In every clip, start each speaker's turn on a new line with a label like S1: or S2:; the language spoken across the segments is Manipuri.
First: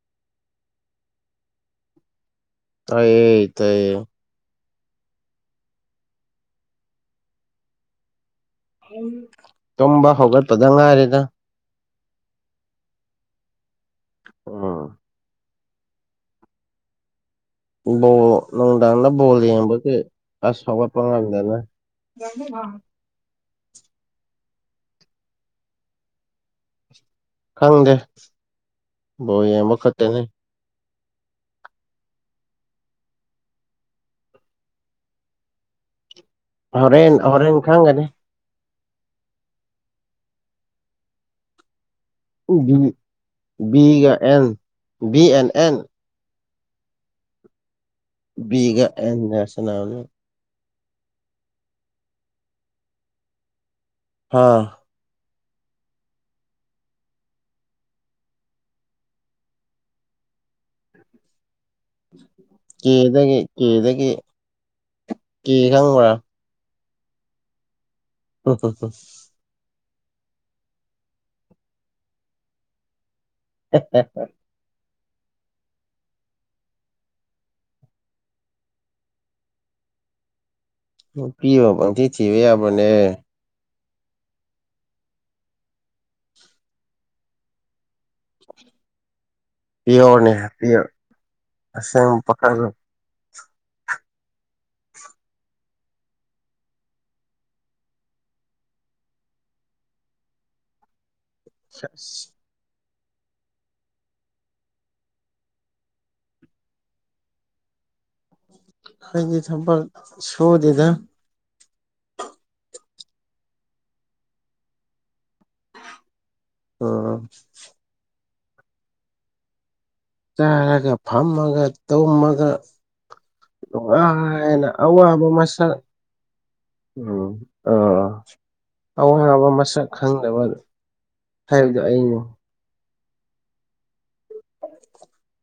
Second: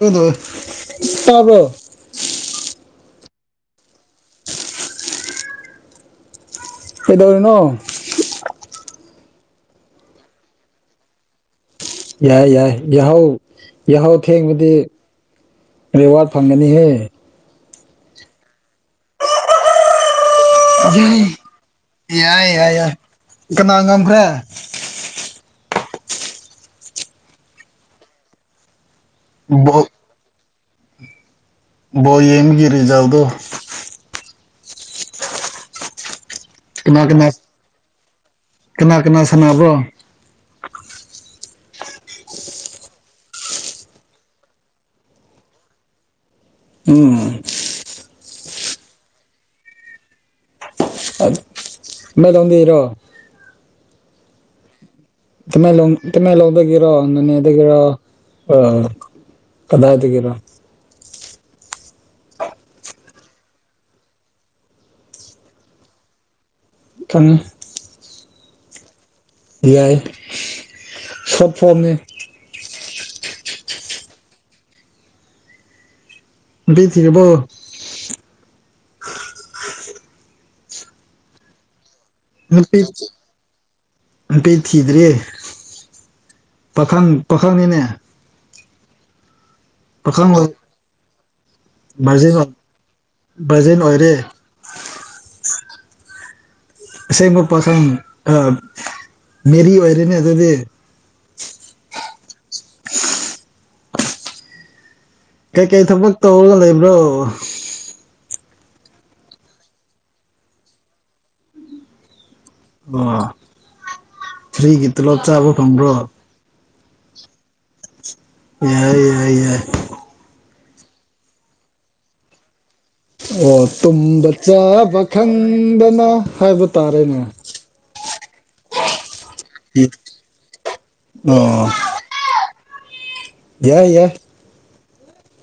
S1: [unintelligible] ꯇꯥꯕ꯭ꯔꯣ
S2: ꯇꯥꯏꯌꯦ ꯇꯥꯏꯌꯦ
S1: ꯀꯩꯗꯧꯔꯤꯅꯣ
S2: ꯇꯨꯝꯕ ꯍꯧꯒꯠꯄꯗ ꯉꯥꯏꯔꯤꯗ
S1: ꯌꯥꯏ ꯌꯥꯏ ꯌꯥꯍꯧ ꯌꯥꯍꯧ ꯊꯦꯡꯕꯗꯤ
S2: ꯎꯝ
S1: ꯔꯤꯋꯥꯔꯗ ꯐꯪꯒꯅꯤꯍꯦ
S2: ꯕꯣꯜ ꯅꯨꯡꯗꯥꯡꯗ ꯕꯣꯜ ꯌꯦꯡꯕꯒꯤ ꯑꯁ ꯍꯧꯒꯠꯄ ꯉꯝꯗꯅ
S1: ꯌꯥꯏ ꯌꯥꯏ ꯌꯥꯏ ꯀꯅꯥ ꯉꯝꯈ꯭ꯔꯦ
S2: ꯈꯪꯗꯦ ꯕꯣꯜ ꯌꯦꯡꯕ ꯈꯠꯇꯅꯦ
S1: ꯕꯣꯜ ꯌꯦꯡꯕꯒꯤ ꯔꯤꯖꯜꯗꯣ ꯀꯅꯥ
S2: ꯍꯣꯔꯦꯟ
S1: ꯀꯅꯥ
S2: ꯍꯣꯔꯦꯟ ꯈꯪꯒꯅꯤ
S1: ꯀꯅꯥ ꯀꯅꯥ ꯁꯥꯟꯅꯕ꯭ꯔꯣ
S2: ꯕꯤ ꯕꯤꯒ ꯑꯦꯜ ꯕꯤ ꯑꯦꯟ ꯑꯦꯟ
S1: ꯎꯝ
S2: ꯕꯤꯒ ꯑꯦꯟꯒ ꯁꯥꯅꯕꯅꯦ
S1: [unintelligible]
S2: ꯍꯥꯥ
S1: ꯇꯃꯦꯡꯂꯣꯡ ꯇꯃꯦꯡꯂꯣꯡꯗꯒꯤꯔꯣ ꯅꯣꯅꯦꯗꯒꯤꯔꯣ ꯑ ꯀꯗꯥꯥꯏꯗꯒꯤꯔ
S2: ꯀꯦꯗꯒꯤ ꯀꯦꯗꯒꯤ ꯀꯦ ꯈꯪꯕ꯭ꯔꯥ
S1: ꯈꯪꯉꯦ
S2: ꯍꯍꯍ
S1: ꯌꯥꯏꯌꯦ ꯁꯣꯠ ꯐꯣꯔꯝꯅꯦ
S2: ꯍꯦꯍꯦꯍ
S1: ꯅꯨꯄꯤ ꯊꯤꯔꯕꯣ
S2: ꯅꯨꯄꯤꯕꯨ ꯄꯪꯊꯤ ꯊꯤꯕ
S1: ꯅꯨꯄꯤ
S2: ꯌꯥꯕ꯭ꯔꯅꯦ
S1: ꯅꯨꯄꯤ ꯊꯤꯗ꯭ꯔꯤ ꯄꯥꯈꯪ ꯄꯥꯈꯪꯅꯤꯅꯦ ꯄꯥꯈꯪ
S2: ꯄꯤꯑꯣꯔꯅꯦ ꯍꯥ
S1: ꯑꯣꯏ
S2: ꯄꯤꯑꯣ ꯑꯁꯦꯡꯕ ꯄꯥꯈꯪ
S1: ꯕꯔꯖꯤꯟ ꯑꯣꯏꯔꯦ ꯑꯁꯦꯡꯕ ꯄꯥꯈꯪ ꯑ ꯃꯦꯔꯤ ꯋꯣꯏꯔꯦꯅꯦ ꯑꯗꯨꯗꯤ
S2: [unintelligible]
S1: ꯀꯩꯀꯩ ꯊꯕꯛ ꯇꯧꯔꯒ ꯂꯩꯕ꯭ꯔꯣ
S2: ꯑꯩꯗꯤ ꯊꯕꯛ ꯁꯨꯗꯦꯗꯥ
S1: ꯑꯣ ꯐ꯭ꯔꯤꯒꯤ ꯇꯣꯂꯣꯞ ꯆꯥꯕ ꯐꯡꯕ꯭ꯔꯣ
S2: ꯎꯍꯝ
S1: ꯌꯥꯏ ꯌꯥꯏ ꯌꯥꯏ ꯌꯦ
S2: ꯆꯥꯔꯒ ꯐꯝꯃꯒ ꯇꯣꯝꯃꯒ
S1: ꯑꯣ ꯇꯨꯝꯕ
S2: ꯅꯨꯡꯉꯏꯅꯥ
S1: ꯆꯥꯕ
S2: ꯑꯋꯥꯕ ꯃꯁꯛ
S1: ꯈꯪꯗꯅ ꯍꯥꯏꯕ ꯇꯥꯔꯦꯅꯦ
S2: ꯎꯝ ꯑ ꯑ ꯑꯋꯥꯕ ꯃꯁꯛ ꯈꯪꯗꯕ
S1: ꯑꯣ
S2: ꯍꯥꯏꯕꯗꯨ ꯑꯩꯅꯤ
S1: ꯌꯥꯏ ꯌꯥꯏ
S2: [inaudible]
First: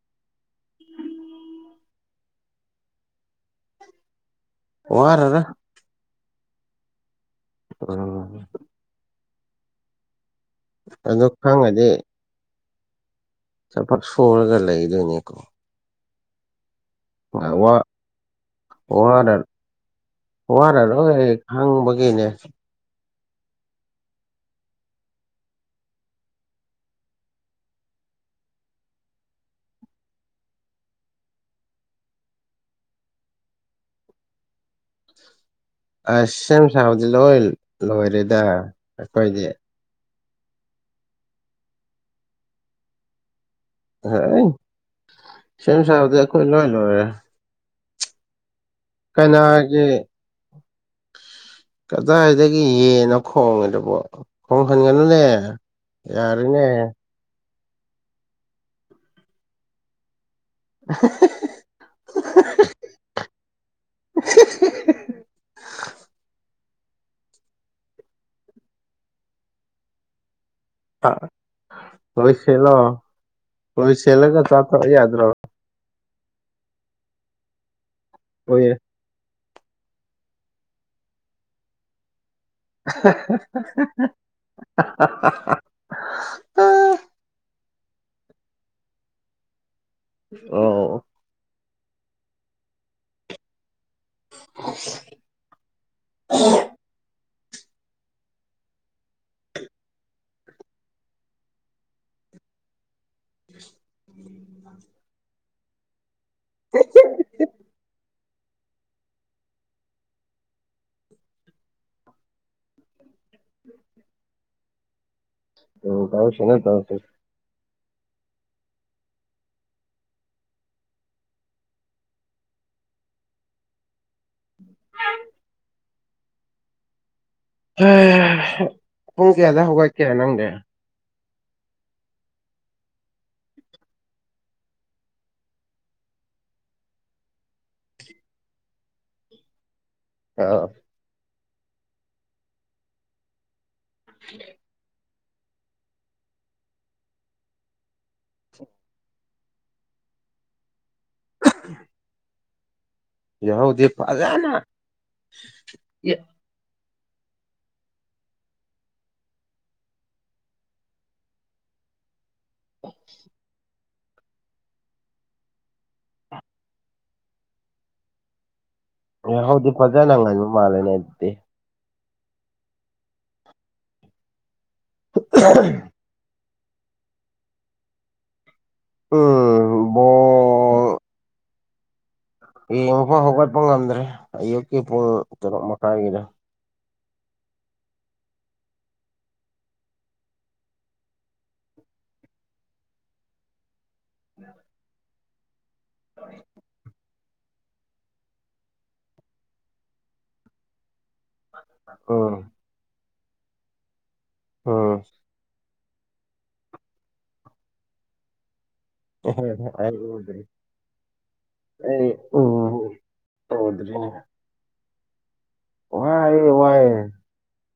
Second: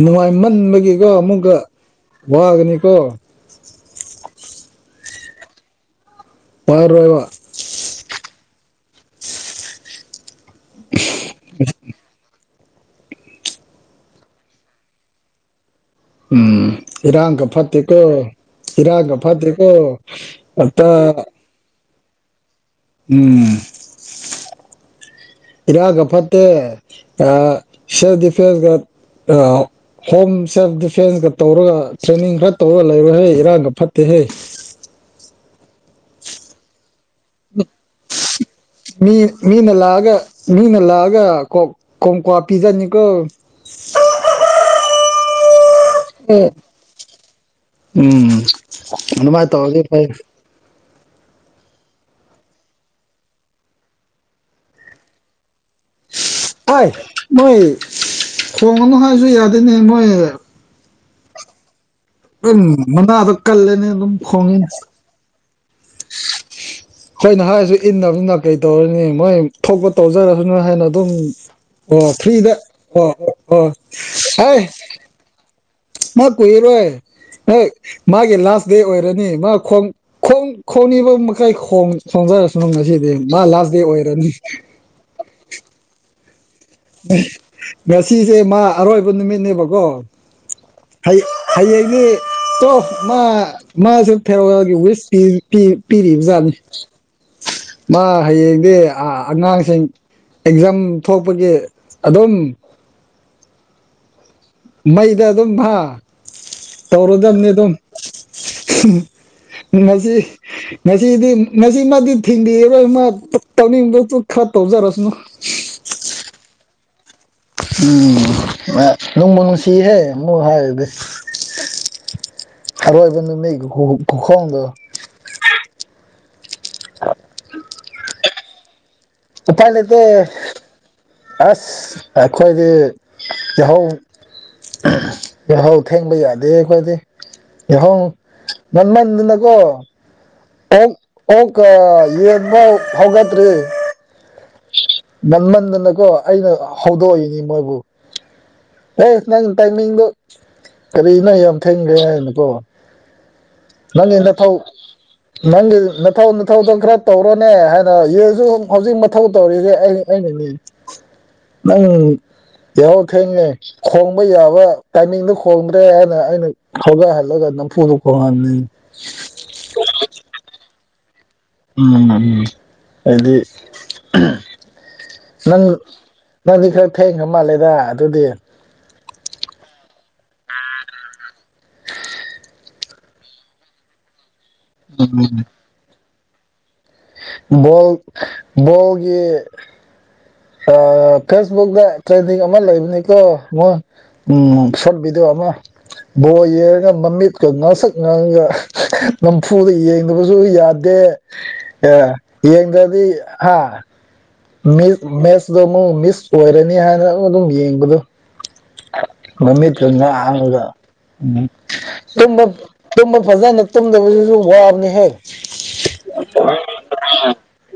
S1: ꯅꯨꯡꯉꯥꯏꯃꯟꯕꯒꯤꯀꯣ ꯑꯃꯨꯛꯀ ꯋꯥꯒꯅꯤꯀꯣ
S2: ꯋꯥꯔꯣꯏꯗ
S1: ꯋꯔꯣꯏꯕ
S2: ꯑꯝ ꯑꯗꯣ ꯈꯪꯉꯗꯤ ꯊꯕꯛ ꯁꯨꯔꯒ ꯂꯩꯗꯣꯏꯅꯤꯀꯣ
S1: ꯎꯝ ꯏꯔꯥꯡꯒ
S2: ꯋꯥ
S1: ꯐꯠꯇꯦꯀꯣ ꯏꯔꯥꯡꯒ
S2: ꯋꯥꯔ
S1: ꯐꯠꯇ꯭ꯔꯦꯀꯣ ꯑꯟꯇꯥ
S2: ꯒꯤꯅꯦ
S1: ꯎꯝ ꯏꯔꯥꯡꯒ ꯐꯠꯇꯦ ꯑ ꯁꯦꯜ꯭ꯐꯗꯤꯐꯦꯟꯒ ꯑ ꯍꯣꯝ ꯁꯦꯜꯐ ꯗꯤꯐꯦꯟꯁꯀ ꯇꯧꯔꯒ ꯇ꯭ꯔꯦꯅꯤꯡ ꯈꯔ ꯇꯧꯔ ꯂꯩꯔꯣꯍꯦ ꯏꯔꯥꯡꯒ ꯐꯠꯇꯦꯍꯦ [inaudible]
S2: ꯑꯁ ꯁꯦꯝ ꯁꯥꯕꯗꯤ ꯂꯣꯏ ꯂꯣꯏꯔꯦꯗ
S1: ꯃꯤ
S2: ꯑꯩꯈꯣꯏꯗꯤ
S1: ꯃꯤꯅ ꯂꯥꯛꯑꯒ ꯃꯤꯅ ꯂꯥꯛꯑꯒ ꯀꯣ ꯀꯣꯡꯀ꯭ꯋꯥ ꯄꯤꯖꯅꯤꯀꯣ
S2: ꯍꯣꯏ ꯁꯦꯝ ꯁꯥꯕꯗꯤ ꯑꯩꯈꯣꯏ ꯂꯣꯏ ꯂꯣꯏꯔꯦ
S1: ꯎꯝ ꯑꯗꯨꯃꯥꯏꯅ ꯇꯧꯔꯗꯤ
S2: ꯀꯅꯥꯒꯤ
S1: ꯐꯩ
S2: ꯀꯗꯥꯏꯗꯒꯤ ꯌꯦꯟꯅꯣ ꯈꯣꯡꯉꯤꯗꯨꯕꯣ ꯈꯣꯡꯍꯟꯒꯅꯨꯅꯦ ꯌꯥꯔꯦꯅꯦ
S1: ꯈꯣꯡꯒꯅꯣ ꯍꯥꯏꯁꯨ ꯌꯥꯗꯤꯅꯦ ꯃꯣꯏ
S2: ꯐꯍꯤꯍꯤꯍꯤ
S1: ꯑꯜ ꯃꯅꯗꯣ ꯀꯜꯂꯤꯅꯦ ꯑꯗꯨꯝ ꯈꯣꯡꯉꯤꯅꯦ ꯑꯣꯏꯅ ꯍꯥꯏꯔꯁꯨ ꯏꯟꯗꯕꯅꯤꯅ ꯀꯩ ꯇꯧꯔꯅꯤ ꯃꯣꯏ ꯊꯣꯛꯄ ꯇꯧꯖꯔ ꯍꯥꯏꯅ ꯑꯗꯨꯝ
S2: ꯍꯥ,
S1: ꯑꯣ
S2: ꯂꯣꯏ
S1: ꯐ꯭ꯔꯤꯗ
S2: ꯁꯦꯠꯂꯣ
S1: ꯑꯣ ꯑꯣ
S2: ꯂꯣꯏ ꯁꯦꯠꯂꯒ
S1: ꯍꯩ
S2: ꯆꯥꯊꯣꯛ ꯌꯥꯗ꯭ꯔꯣ
S1: ꯃꯥ ꯀꯨꯏꯔꯣꯏ ꯍꯦꯛ ꯃꯥꯒꯤ ꯂꯥꯁ
S2: ꯑꯣꯏꯌꯦ
S1: ꯗꯦ ꯑꯣꯏꯔꯅꯤ ꯃꯥ ꯈꯣꯡ ꯈꯣꯡ ꯈꯣꯡꯅꯤꯕ ꯃꯈꯩ ꯈꯣꯡ ꯈꯣꯡꯖꯔ ꯉꯁꯤꯗꯤ ꯃꯥ ꯂꯥꯁ ꯗꯦ ꯑꯣꯏꯔꯅꯤ ꯉꯁꯤꯁꯦ ꯃꯥ ꯑꯔꯣꯏꯕ ꯅꯨꯃꯤꯠꯅꯦꯕꯀꯣ
S2: ꯑꯣ
S1: ꯍꯌꯦꯡꯗꯤ ꯇꯣ ꯃꯥ ꯃꯥꯁꯦ ꯐꯦꯔꯋꯥꯜꯒꯤ ꯋꯤꯁ ꯄꯤ ꯄꯤꯔꯤꯕ ꯖꯥꯠꯅꯤ ꯃꯥ ꯍꯌꯦꯡꯗꯤ ꯑꯉꯥꯡꯁꯤꯡ ꯑꯦꯛꯖꯥꯝ ꯊꯣꯛꯄꯒꯤ ꯑꯗꯨꯝ
S2: [inaudible]
S1: ꯃꯩꯗ ꯑꯗꯨꯝ ꯍꯥ ꯇꯧꯔꯗꯝꯅꯤ ꯑꯗꯨꯝ ꯉꯁꯤ ꯉꯁꯤꯗꯤ ꯉꯁꯤꯃꯛꯇꯤ ꯊꯤꯡꯕꯤꯔꯔꯣꯏ ꯃꯥ ꯇꯧꯅꯤꯡꯕ ꯈꯔ ꯇꯧꯖꯔꯁꯅꯨ
S2: ꯑꯣ ꯇꯧꯁꯅꯨ ꯇꯧꯁꯅꯨ
S1: ꯎꯝ ꯃꯥ ꯅꯨꯡꯕꯨ ꯅꯨꯡꯁꯤꯍꯦ ꯃꯨꯛ ꯍꯥꯏꯗꯤ ꯑꯔꯣꯏꯕ ꯅꯨꯃꯤꯠ ꯈꯨꯈꯣꯡꯗꯣ [unintelligible]
S2: ꯍꯦ ꯄꯨꯡ ꯀꯌꯥꯗ
S1: ꯎꯄꯥꯏ ꯂꯩꯇꯦ
S2: ꯍꯧꯒꯠꯀꯦ ꯅꯪꯗꯤ
S1: ꯑꯁ ꯑꯩꯈꯣꯏꯗꯤ ꯌꯥꯍꯧ ꯌꯥꯍꯧ ꯊꯦꯡꯕ ꯌꯥꯗꯦ ꯑꯩꯈꯣꯏꯗꯤ ꯌꯥꯍꯣ ꯉꯟꯃꯟꯗꯅꯀꯣ
S2: ꯑꯥ
S1: ꯑꯣꯀ ꯀ ꯌꯠꯕꯥꯎ ꯍꯧꯒꯠꯇꯔꯤ ꯉꯟꯃꯟꯗꯅꯀꯣ ꯑꯩꯅ ꯍꯧꯗꯣꯛꯏꯅꯤ ꯃꯣꯏꯕꯨ ꯑꯦ ꯅꯪ ꯇꯥꯏꯃꯤꯡꯗꯣ ꯀꯔꯤꯅꯣ ꯌꯥꯝ ꯊꯦꯡꯈ꯭ꯔꯦ ꯍꯥꯏꯅꯀꯣ
S2: ꯌꯥꯍꯧꯗꯤ
S1: ꯅꯪꯒꯤ
S2: ꯐꯖꯅ
S1: ꯅꯊꯧ ꯅꯪꯒꯤ
S2: ꯌꯦ-
S1: ꯅꯊꯧ ꯅꯊꯧꯗꯣ ꯈꯔ ꯇꯧꯔꯣꯅꯦ ꯍꯥꯏꯅ ꯌꯦꯟꯁꯨ ꯍꯧꯖꯤꯛꯃꯛ ꯊꯧ ꯇꯧꯔꯤꯁꯦ ꯑꯩ ꯑꯩꯅꯅꯦ ꯅꯪ ꯌꯥꯍꯧ ꯊꯦꯡꯉꯦ ꯈꯣꯡꯡꯕ ꯌꯥꯕ ꯇꯥꯏꯃꯤꯡꯗ ꯈꯣꯡꯗ꯭ꯔꯦ ꯍꯥꯏꯅ ꯑꯩꯅ ꯍꯧꯒꯠꯍꯜꯂꯒ ꯅꯝꯐꯨꯗꯨ ꯈꯣꯡꯍꯟꯅꯤꯡꯉꯤ
S2: ꯑꯦ ꯍꯥꯎꯗꯤ ꯐꯖꯅ ꯉꯟꯕ ꯃꯥꯜꯂꯦꯅꯦ ꯑꯗꯨꯗꯤ
S1: ꯎꯝ ꯎꯝ ꯍꯥꯏꯗꯤ ꯅꯪ ꯅꯪꯗꯤ ꯈꯔ ꯊꯦꯡꯈ꯭ꯔ ꯃꯥꯜꯂꯦꯗ ꯑꯗꯨꯗꯤ
S2: ꯎꯝ ꯕꯣꯜ ꯍꯌꯦꯡ ꯐꯥꯎ ꯍꯧꯒꯠꯄ ꯉꯝꯗ꯭ꯔꯦ ꯑꯌꯨꯛꯀꯤ ꯄꯨꯡ ꯇꯔꯨꯛ ꯃꯈꯥꯏꯒꯤꯗꯣ
S1: ꯕꯣꯜ ꯕꯣꯜꯒꯤ ꯑꯥ ꯐꯦꯁꯕꯨꯛꯇꯛꯇ ꯇ꯭ꯔꯦꯟꯗꯤꯡ ꯑꯃ ꯂꯩꯕꯅꯤꯀꯣ ꯃꯣꯏ ꯎꯝ [unintelligible] ꯕꯣꯜ ꯌꯦꯡꯔꯒ ꯃꯃꯤꯠꯀ ꯉꯁꯛ ꯉꯥꯡꯉꯒ ꯅꯝꯐꯨꯗ ꯌꯦꯡꯗꯕꯁꯨ ꯌꯥꯗꯦ ꯑ
S2: ꯎꯝ
S1: ꯌꯦꯡꯗꯗꯤ ꯑꯥ [unintelligible]
S2: ꯎꯝ
S1: ꯅꯣꯢ ꯃꯤꯁ ꯑꯣꯏꯔꯅꯤ ꯍꯥꯏꯅ ꯑꯩꯉꯣꯟ ꯑꯗꯨꯝ ꯌꯦꯡꯕꯗꯣ ꯃꯃꯤꯠꯁꯨ
S2: ꯑꯩ ꯎꯗ꯭ꯔꯤ
S1: ꯉꯥꯡꯂꯒ ꯎꯝ
S2: ꯑꯩ
S1: ꯇꯨꯝꯕ
S2: ꯎ
S1: ꯇꯨꯝꯕ ꯐꯖꯅ ꯇꯨꯝꯗꯕꯗꯨꯁꯨ ꯋꯥꯕꯅꯦꯍꯦ
S2: ꯋꯥꯏ ꯋꯥꯏꯌꯦ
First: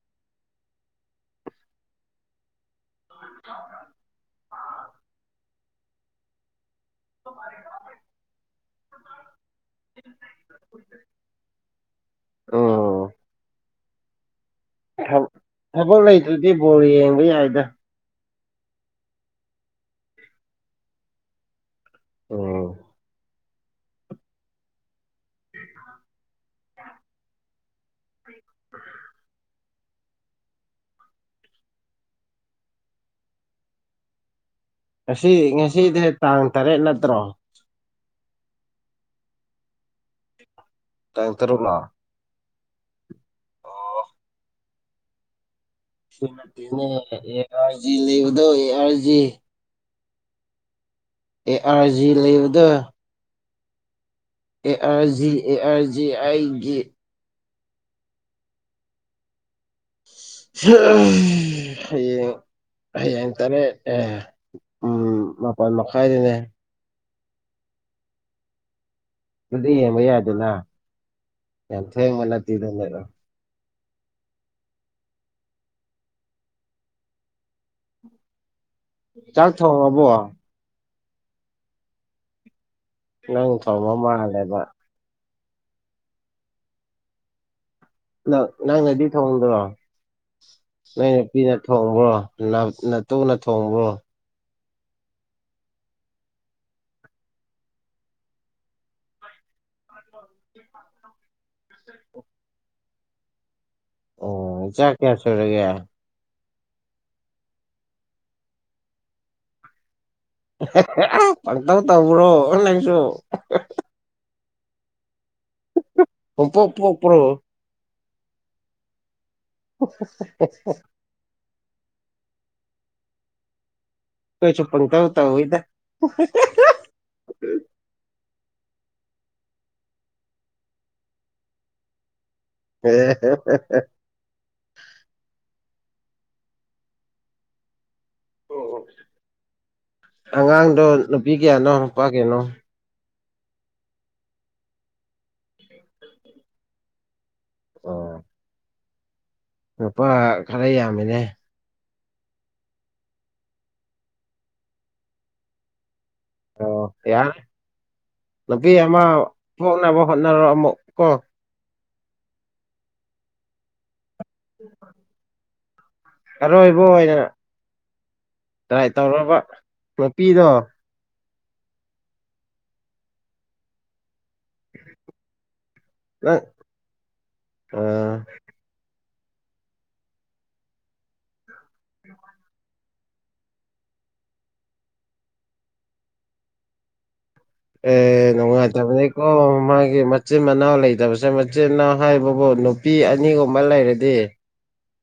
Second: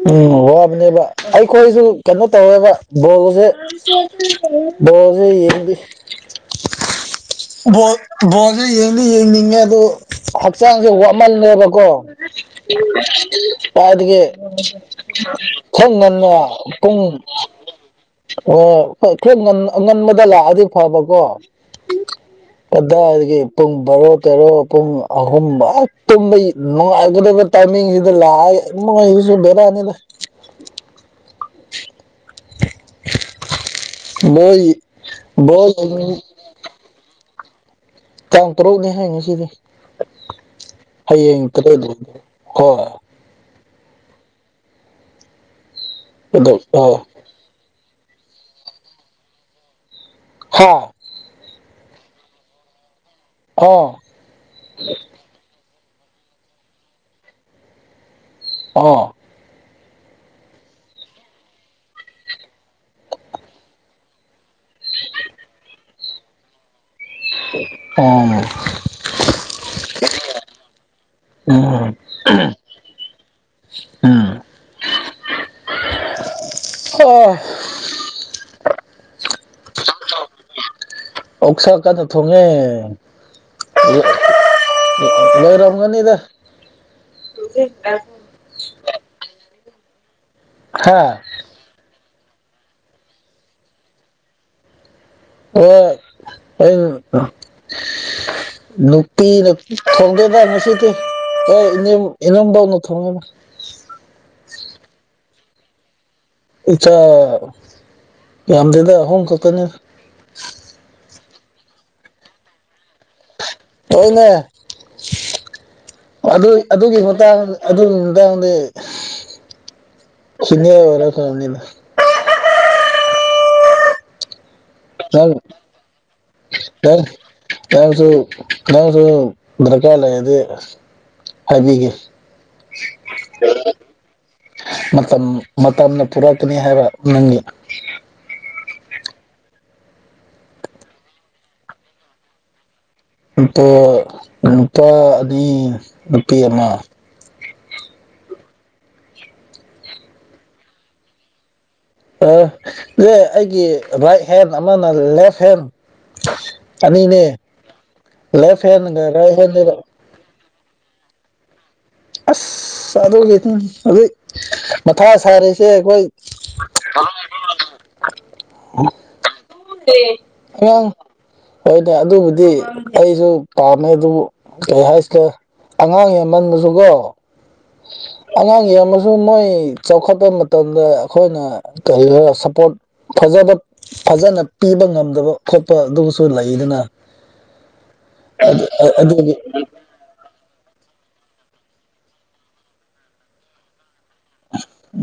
S1: ꯎꯝ ꯋꯥꯕꯅꯦꯕ ꯑꯩꯈꯣꯏꯁꯨ ꯀꯩꯅꯣ ꯇꯧꯋꯦꯕ ꯕꯣꯜꯖꯦ ꯕꯣꯜꯖꯦ ꯌꯦꯡꯗꯤ ꯕꯣꯜ ꯕꯣꯜꯗꯣ ꯌꯦꯡꯗꯤ ꯌꯦꯡꯅꯤꯡꯉꯦ ꯕꯨ ꯍꯛꯆꯥꯡꯖꯦ ꯋꯥꯃꯜꯂꯦꯕꯀꯣ
S2: ꯎꯝ
S1: ꯀꯥꯏꯗꯒꯤ
S2: ꯊꯕꯛ ꯊꯕꯛ
S1: ꯈꯉꯟꯅ
S2: ꯂꯩꯇ꯭ꯔꯗꯤ ꯕꯣꯜ
S1: ꯄꯨꯡ
S2: ꯌꯦꯡꯕ ꯌꯥꯏꯗ
S1: ꯑꯣ ꯍꯣꯢ ꯈꯔ ꯉꯟ ꯉꯟꯕꯗ ꯂꯥꯛꯑꯗꯤ ꯐꯕꯀꯣ
S2: ꯎꯝ
S1: ꯀꯗꯥꯏꯗꯒꯤ ꯄꯨꯡ ꯕꯥꯔꯣ ꯇꯦꯔꯣ ꯄꯨꯡ ꯑꯍꯨꯝ [unintelligible] ꯇꯨꯝꯕꯩ ꯅꯨꯡꯉꯥꯏꯒꯗꯕ ꯇꯥꯏꯃꯤꯡꯖꯤꯗ ꯂꯥꯛꯑꯒ ꯏꯃꯥꯏ ꯁꯤꯁꯨ ꯕꯦꯔꯥꯅꯤꯗ ꯃꯣꯏ
S2: ꯉꯁꯤ
S1: ꯕꯣꯜ
S2: ꯉꯁꯤꯗꯤ
S1: ꯌꯦꯡ
S2: ꯇꯥꯡ ꯇꯔꯦꯠ ꯅꯠꯇ꯭ꯔꯣ
S1: ꯇꯥꯡ ꯇꯔꯨꯛꯅꯦ ꯍꯥꯏꯌꯦ ꯉꯁꯤꯗꯤ
S2: ꯇꯥꯡ
S1: ꯍꯌꯦꯡ
S2: ꯇꯔꯨꯛꯂꯣ
S1: ꯇꯔꯦꯠ [unintelligible] ꯀꯣ
S2: ꯀꯩꯁꯨꯝ
S1: ꯑꯗꯨ
S2: ꯅꯠꯇꯦꯅꯦ
S1: ꯑꯣ
S2: ꯑꯦ ꯑꯥꯢ ꯖꯤ ꯂꯩꯕꯗꯣ ꯑꯦ ꯑꯥꯢ ꯖꯤ
S1: ꯍꯣ
S2: ꯑꯦ ꯑꯥꯔ ꯖꯤ ꯂꯩꯕꯗꯣ
S1: ꯑꯣ
S2: A R G A R G ꯑꯩꯒꯤ
S1: ꯑꯣꯍꯣ
S2: [unintelligible] ꯍꯌꯦꯡ ꯍꯌꯦꯡ ꯇꯔꯦꯠ ꯑꯦ ꯎꯝ ꯃꯥꯄꯟ ꯃꯈꯥꯏꯗꯅꯦ
S1: ꯑꯥ
S2: ꯑꯗꯨꯗꯤ ꯌꯦꯡꯕ ꯌꯥꯏꯗꯅꯥ ꯌꯥꯝ
S1: ꯎꯝ
S2: ꯊꯦꯡꯕ ꯅꯠꯇꯦꯗ ꯅꯦꯔꯣ
S1: ꯎꯝ ꯑꯣ
S2: ꯆꯥꯛ ꯊꯣꯡꯉꯕꯣ
S1: ꯑꯣꯁꯥ ꯀꯟꯅ ꯊꯣꯡꯉꯦ
S2: ꯅꯪ ꯊꯣꯡꯕ ꯃꯥꯜꯂꯦꯕ
S1: ꯂꯣꯏꯔꯝꯒꯅꯤꯗ
S2: ꯅꯪ ꯅꯪꯅꯗꯤ ꯊꯣꯡꯗ꯭ꯔꯣ ꯅꯣꯢ
S1: ꯍꯥ
S2: ꯅꯨꯄꯤꯅ ꯊꯣꯡꯕ꯭ꯔꯣ ꯅꯞ ꯅꯇꯨꯅ ꯊꯣꯡꯕ꯭ꯔꯣ
S1: ꯑꯣꯛ ꯑ ꯅꯨꯄꯤꯅ ꯊꯣꯡꯗꯦꯗ ꯉꯁꯤꯗꯤ ꯍ ꯏꯅꯦꯝ ꯢꯅꯦꯝꯕꯣꯛꯅ ꯊꯣꯡꯉꯦꯗ
S2: ꯑꯣ ꯏꯆꯥ ꯀꯌꯥ ꯁꯨꯔꯒꯦ
S1: ꯏꯆꯥ ꯌꯥꯝꯗꯦꯗ ꯑꯍꯨꯝ ꯈꯛꯇꯅꯦ
S2: ꯄꯪꯇꯧ ꯇꯧꯕ꯭ꯔꯣ ꯅꯪꯁꯨ
S1: ꯍꯣꯏꯅꯦ ꯑꯗꯨ
S2: ꯄꯨꯡꯄꯣꯛ
S1: ꯑꯗꯨꯒꯤ
S2: ꯄꯣꯛꯄ꯭ꯔꯣ
S1: ꯃꯇꯥꯡ ꯑꯗꯨ ꯇꯥꯡꯗꯤ ꯁꯤꯅꯤꯌꯔ ꯑꯣꯏꯔꯒ ꯈꯪꯉꯅꯤꯗ
S2: ꯑꯩꯈꯣꯏꯁꯨ ꯄꯪꯇꯧ
S1: ꯇꯥꯎ
S2: ꯇꯧꯋꯤꯗ
S1: ꯇꯥꯎ ꯇꯥꯎꯁꯨ ꯅꯪꯁꯨ ꯗ꯭ꯔꯀꯥꯔ ꯂꯩꯔꯗꯤ ꯍꯥꯏꯕꯤꯒꯦ ꯃꯇꯝ ꯃꯇꯝꯅ ꯄꯨꯔꯛꯀꯅꯤ ꯍꯥꯏꯕ ꯅꯪꯒꯤ
S2: ꯑꯣ ꯑꯉꯥꯡꯗꯣ ꯅꯨꯄꯤ ꯀꯌꯥꯅꯣ ꯅꯨꯄꯥ ꯀꯌꯥꯅꯣ
S1: ꯑꯇꯣ ꯅꯨꯄꯥ ꯑꯅꯤ ꯅꯨꯄꯤ ꯑꯃ
S2: ꯑꯣ ꯅꯨꯄꯥ ꯈꯔ ꯌꯥꯝꯃꯦꯅꯦ
S1: ꯑ ꯑꯦ ꯑꯩꯒꯤ ꯔꯥꯏꯠ ꯍꯦꯟ ꯑꯃꯅ ꯂꯦꯐ ꯍꯦꯟ
S2: ꯑꯣ
S1: ꯑꯅꯤꯅꯦ
S2: ꯌꯥꯔꯦ
S1: ꯂꯦꯐ
S2: ꯅꯨꯄꯤ ꯑꯃ
S1: ꯍꯦꯟꯒ ꯔꯥꯏꯠ ꯍꯦꯟꯅꯦꯕ
S2: ꯄꯣꯛꯅꯕ ꯍꯣꯠꯅꯔꯣ ꯑꯃꯨꯛ ꯀꯣ
S1: ꯑꯁ ꯑꯗꯨꯒꯤꯅꯦ ꯍꯧꯖꯤꯛ ꯃꯊꯥ ꯁꯥꯔꯤꯁꯦ ꯑꯩꯈꯣꯏ
S2: ꯑꯔꯣꯏꯕ ꯑꯣꯏꯅ ꯇ꯭ꯔꯥꯏ ꯇꯧꯔꯣꯕ
S1: ꯑꯉꯥꯡ ꯍꯣꯏꯅꯦ ꯑꯗꯨꯕꯨꯗꯤ ꯑꯩꯁꯨ ꯄꯥꯝꯃꯦ ꯑꯗꯨꯕꯨ ꯀꯔꯤ ꯍꯥꯏꯁꯤꯒꯦ ꯑꯉꯥꯡ
S2: ꯅꯪ
S1: ꯌꯥꯝꯃꯟꯕꯁꯨꯀꯣ
S2: ꯑ
S1: ꯑꯉꯥꯡ ꯌꯥꯝ ꯃꯁꯨ ꯃꯣꯏ ꯆꯥꯎꯈꯠꯄ ꯃꯇꯝꯗ ꯑꯩꯈꯣꯏꯅ ꯀꯔꯤꯔꯣ ꯁꯞꯄꯣꯔꯠ ꯐꯖꯕ ꯐꯖꯅ ꯄꯤꯕ ꯉꯝꯗꯕ ꯈꯣꯠꯄ ꯑꯗꯨꯁꯨ ꯂꯩꯗꯅ
S2: ꯑꯦ ꯅꯨꯡꯉꯥꯏꯇꯕꯅꯦꯀꯣ
S1: ꯑꯗꯨꯒꯤ
S2: ꯃꯥꯒꯤ ꯃꯆꯤꯟ ꯃꯅꯥꯎ ꯂꯩ ꯇꯕꯁꯦ ꯃꯆꯤꯅꯥꯎ ꯍꯥꯏꯕꯕꯨ ꯅꯨꯄꯤ ꯑꯅꯤꯒꯨꯝꯕ ꯂꯩꯔꯗꯤ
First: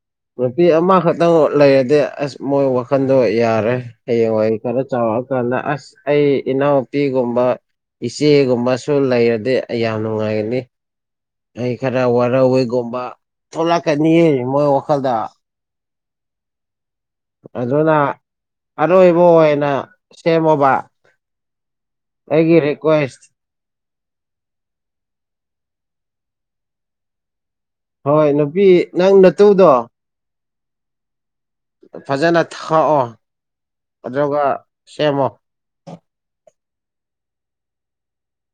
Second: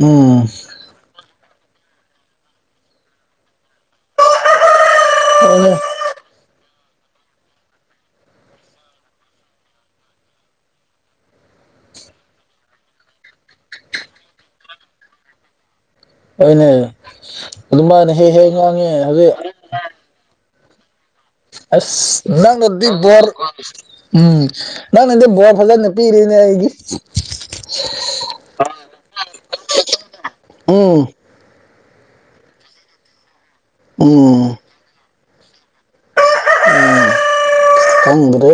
S1: ꯎꯝ
S2: ꯅꯨꯄꯤ ꯑꯃꯈꯛꯇꯪ ꯂꯩꯔꯗꯤ ꯑꯁ ꯃꯣꯏ ꯋꯥꯈꯟꯗꯣ ꯌꯥꯔꯦ ꯍꯌꯦꯡꯋꯥꯢ ꯈꯔ ꯆꯥꯎꯔꯛꯑꯀꯥꯟꯗ
S1: ꯍꯣꯏꯅꯦ
S2: ꯑꯁ ꯑꯩ ꯏꯅꯥꯎ ꯄꯤꯒꯨꯝꯕ ꯏꯆꯦꯒꯨꯝꯕꯁꯨ ꯂꯩꯔꯗꯤ ꯑꯩ ꯌꯥꯝ ꯅꯨꯡꯉꯥꯏꯒꯅꯤ ꯑꯩ ꯈꯔ ꯋꯥꯔꯧꯋꯦꯒꯨꯝꯕ ꯊꯣꯛꯂꯛꯀꯅꯤꯌꯦ ꯃꯣꯏ ꯋꯥꯈꯜꯗ
S1: ꯍꯢꯅꯦ ꯑꯗꯨꯃꯥꯏꯅ
S2: ꯑꯗꯨꯅ
S1: ꯍꯦꯛ ꯍꯦꯛ ꯉꯥꯡꯉꯦ
S2: ꯑꯔꯣꯏꯕ
S1: ꯍꯧꯖꯤꯛ
S2: ꯑꯣꯏꯅ ꯁꯦꯝꯃꯣꯕ
S1: ꯑꯁ
S2: ꯑꯩꯒꯤ
S1: ꯅꯪꯅꯗꯤ
S2: ꯔꯤꯀ꯭ꯋꯦꯁ
S1: ꯕꯣꯔ [unintelligible] ꯎꯝ ꯅꯪꯅꯗꯤ ꯕꯣꯔ ꯐꯖꯅ ꯄꯤꯔꯤꯅꯦ ꯑꯩꯒꯤ
S2: ꯍꯣꯏ ꯅꯨꯄꯤ ꯅꯪ ꯅꯇꯨꯗꯣ
S1: ꯎꯝ
S2: ꯐꯖꯅ ꯊꯥꯛꯑꯣ ꯑꯗꯨꯒ
S1: ꯎꯝ
S2: ꯁꯦꯝꯃꯣ
S1: ꯎꯡ ꯈꯪꯗ꯭ꯔꯦ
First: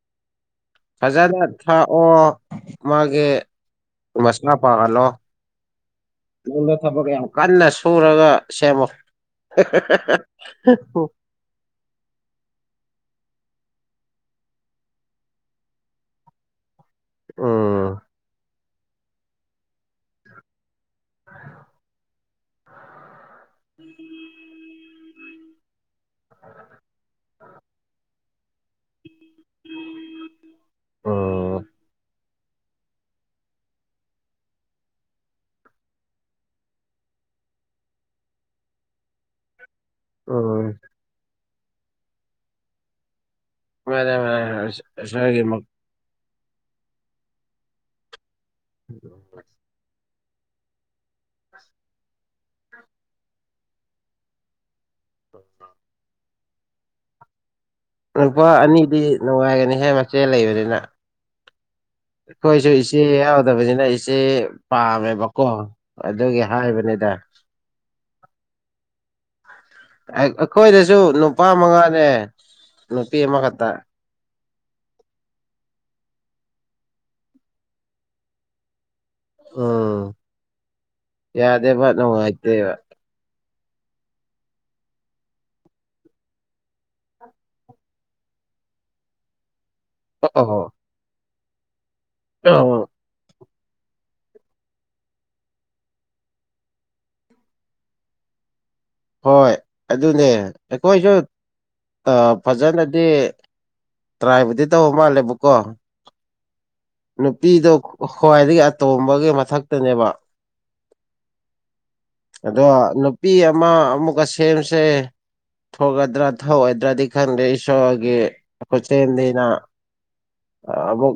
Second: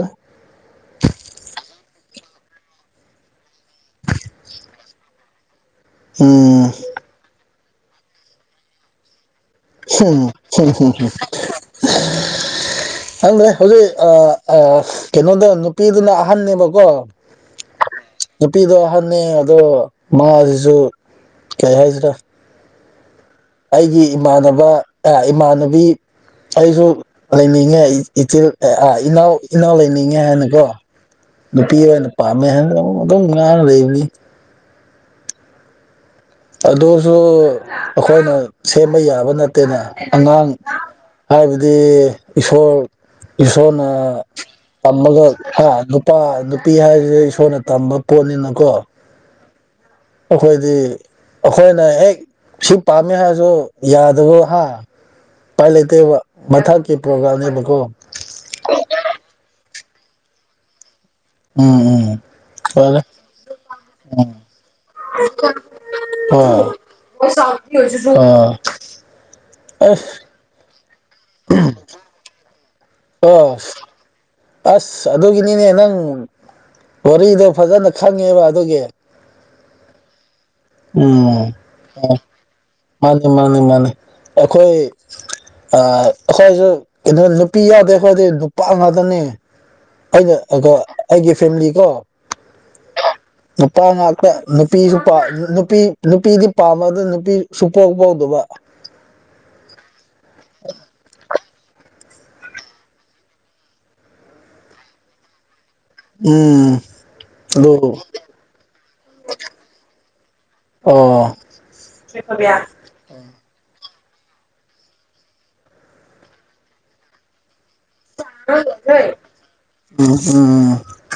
S2: ꯐꯖꯅ ꯊꯥꯛꯑꯣ ꯃꯥꯒꯤ ꯃꯁꯥ ꯐꯥꯍꯜꯂꯣ
S1: ꯎꯝ
S2: ꯅꯪꯅ ꯊꯕꯛ ꯌꯥꯝ ꯀꯟꯅ ꯁꯨꯔꯒ ꯁꯦꯝꯃꯣ
S1: [unintelligible] ꯈꯪꯗ꯭ꯔꯦ ꯍꯧꯖꯤꯛ ꯑꯥ ꯑꯥ ꯀꯩꯅꯣꯗ ꯅꯨꯄꯤꯗꯨꯅ ꯑꯍꯟꯅꯦꯕꯀꯣ
S2: ꯎꯝ
S1: ꯅꯨꯄꯤꯗꯣ ꯑꯍꯟꯅꯤ ꯑꯗꯣ ꯃꯥꯥꯁꯤꯖꯨ ꯀꯩ ꯍꯥꯏꯁꯤꯔꯥ ꯑꯩꯒꯤ ꯏꯃꯥꯟꯅꯕ ꯏꯃꯥꯟꯅꯕꯤ ꯑꯩꯁꯨ ꯂꯩꯅꯤꯡꯉꯦ ꯏꯆꯤꯜ ꯑꯦ ꯑꯥ ꯏꯅꯥꯎ ꯏꯅꯥꯎ ꯂꯩꯅꯤꯡꯉꯦ ꯍꯥꯏꯅꯀꯣ
S2: ꯎꯝ
S1: ꯅꯨꯄꯤ ꯑꯣꯏꯅ ꯄꯥꯝꯃꯦ ꯍꯥꯏꯅ ꯗꯨꯝ ꯉꯥꯡꯉ ꯂꯩꯕꯅꯤ ꯑꯗꯨꯁꯨ ꯑꯈꯣꯏꯅ ꯁꯦꯝꯕ ꯌꯥꯕ ꯅꯠꯇꯦꯅꯦ ꯑꯉꯥꯡ
S2: ꯎꯝ
S1: ꯍꯥꯏꯕꯗꯤ ꯏꯁꯣꯔ ꯏꯁꯣꯔꯅ
S2: ꯃꯥꯅꯦ ꯃꯥꯅꯦ
S1: ꯇꯝꯃꯒ
S2: ꯏꯁꯣꯔꯒꯤ
S1: ꯍꯥ ꯅꯨꯄꯥ ꯅꯨꯄꯤ ꯍꯥꯏꯖꯤꯗꯤ ꯏꯁꯣꯔꯅ ꯇꯝꯕ ꯄꯣꯠꯅꯤꯅ
S2: [inaudible]
S1: ꯑꯈꯣꯏꯗꯤ ꯑꯈꯣꯏꯅ ꯍꯦꯛ ꯁꯤ ꯄꯥꯝꯃꯦ ꯍꯥꯏꯔꯖꯨ ꯌꯥꯗꯕ ꯍꯥ ꯄꯥꯏ ꯂꯩꯇꯦꯕ ꯃꯊꯛꯀꯤ ꯄ꯭ꯔꯣꯒ꯭ꯔꯥꯝꯅꯦꯕ
S2: ꯅꯨꯄꯥ ꯑꯅꯤꯗꯤ ꯅꯨꯡꯉꯥꯏꯒꯅꯤ ꯍꯦ ꯃꯆꯦ ꯂꯩꯕꯅꯤꯅꯥ
S1: ꯎꯝ ꯎꯝ
S2: ꯑꯩꯈꯣꯏꯁꯨ ꯏꯆꯦ
S1: ꯐꯔꯦ
S2: ꯌꯥꯎꯗꯕꯖꯤꯅ ꯏꯆꯦ ꯄꯥꯝꯃꯦꯕꯀꯣ ꯑꯗꯨꯒꯤ ꯍꯥꯏꯕꯅꯤꯗꯥ
S1: ꯑꯁ ꯖꯤꯖꯨ ꯑꯥ
S2: ꯑꯦ ꯑꯈꯣꯏꯗꯁꯨ ꯅꯨꯄꯥ ꯃꯉꯥꯅꯦ ꯅꯨꯄꯤ
S1: ꯑꯥ
S2: ꯑꯃꯈꯛꯇ
S1: ꯑꯁ ꯑꯗꯨꯒꯤꯅꯤꯅꯦ ꯅꯪ ꯋꯥꯔꯤꯗꯣ ꯐꯖꯅ ꯈꯪꯉꯦꯕꯥ ꯑꯗꯨꯒꯤ
S2: ꯎꯝ
S1: ꯎꯝ
S2: ꯌꯥꯗꯦꯕ ꯅꯨꯡꯉꯥꯏꯇꯦꯕ
S1: ꯃꯥꯟꯅꯤ ꯃꯥꯟꯅꯤ ꯃꯥꯟꯅꯤ ꯑꯩꯈꯣꯏ ꯑꯥ ꯑꯈꯣꯏꯁꯨ ꯀꯩꯅꯣ ꯅꯨꯄꯤ ꯌꯥꯎꯗꯦ ꯈꯣꯏꯗꯤ ꯅꯨꯄꯥ ꯉꯥꯛꯇꯅꯦ ꯑꯩꯅ ꯑꯒꯣ
S2: ꯑꯣ
S1: ꯑꯩꯒꯤ ꯐꯦꯝꯂꯤ ꯀꯣ
S2: [unintelligible]
S1: ꯅꯨꯄꯥ ꯉꯥꯛꯇ ꯅꯨꯄꯤꯁꯨ ꯄꯥ ꯅꯨꯄꯤ ꯅꯨꯄꯤꯗꯤ ꯄꯥꯝꯕ ꯑꯗꯨ ꯅꯨꯄꯤ ꯁꯨꯄꯣꯛ ꯄꯣꯛꯇꯕ
S2: ꯍꯣꯏ ꯑꯗꯨꯅꯦ ꯑꯩꯈꯣꯏꯁꯨ ꯑ ꯐꯖꯅꯗꯤ ꯇ꯭ꯔꯥꯏꯕꯨꯗꯤ ꯇꯧꯕ ꯃꯥꯜꯂꯦꯕꯀꯣ
S1: ꯎꯝ
S2: ꯅꯨꯄꯤꯗꯣ
S1: ꯑꯗꯨ
S2: ꯈ꯭ꯋꯥꯏꯗꯒꯤ ꯑꯇꯣꯝꯕꯒꯤ ꯃꯊꯛꯇꯨꯅꯦꯕꯥ
S1: ꯑꯣ
S2: ꯑꯗꯣ ꯅꯨꯄꯤ ꯑꯃ ꯑꯃ ꯑꯃꯨꯛꯀ ꯁꯦꯝꯁꯦ ꯊꯣꯛꯀꯗ꯭ꯔꯥ ꯊꯣꯛꯑꯣꯏꯗ꯭ꯔꯗꯤ ꯈꯪꯗꯦ ꯏꯁꯣꯔꯒꯤ ꯈꯨꯠꯁꯦꯝꯅꯤꯅ
S1: ꯎꯝ
S2: ꯑꯃꯨꯛ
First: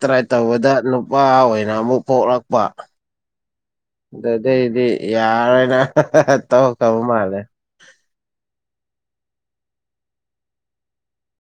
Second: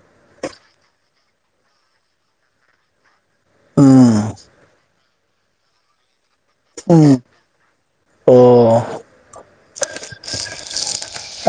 S2: ꯇ꯭ꯔꯥꯏ ꯇꯧꯕꯗ ꯅꯨꯄꯥ ꯑꯣꯏꯅ ꯑꯃꯨꯛ ꯄꯣꯛꯂꯛꯄ
S1: ꯎꯝ ꯎꯝ
S2: ꯑꯗꯨꯗꯩꯗꯤ ꯌꯥꯔꯣꯏꯅ ꯍꯥ ꯍꯥ ꯇꯣꯛꯈ꯭ꯔꯕ
S1: ꯎꯝ
S2: ꯃꯥꯜꯂꯦ
S1: ꯑꯣ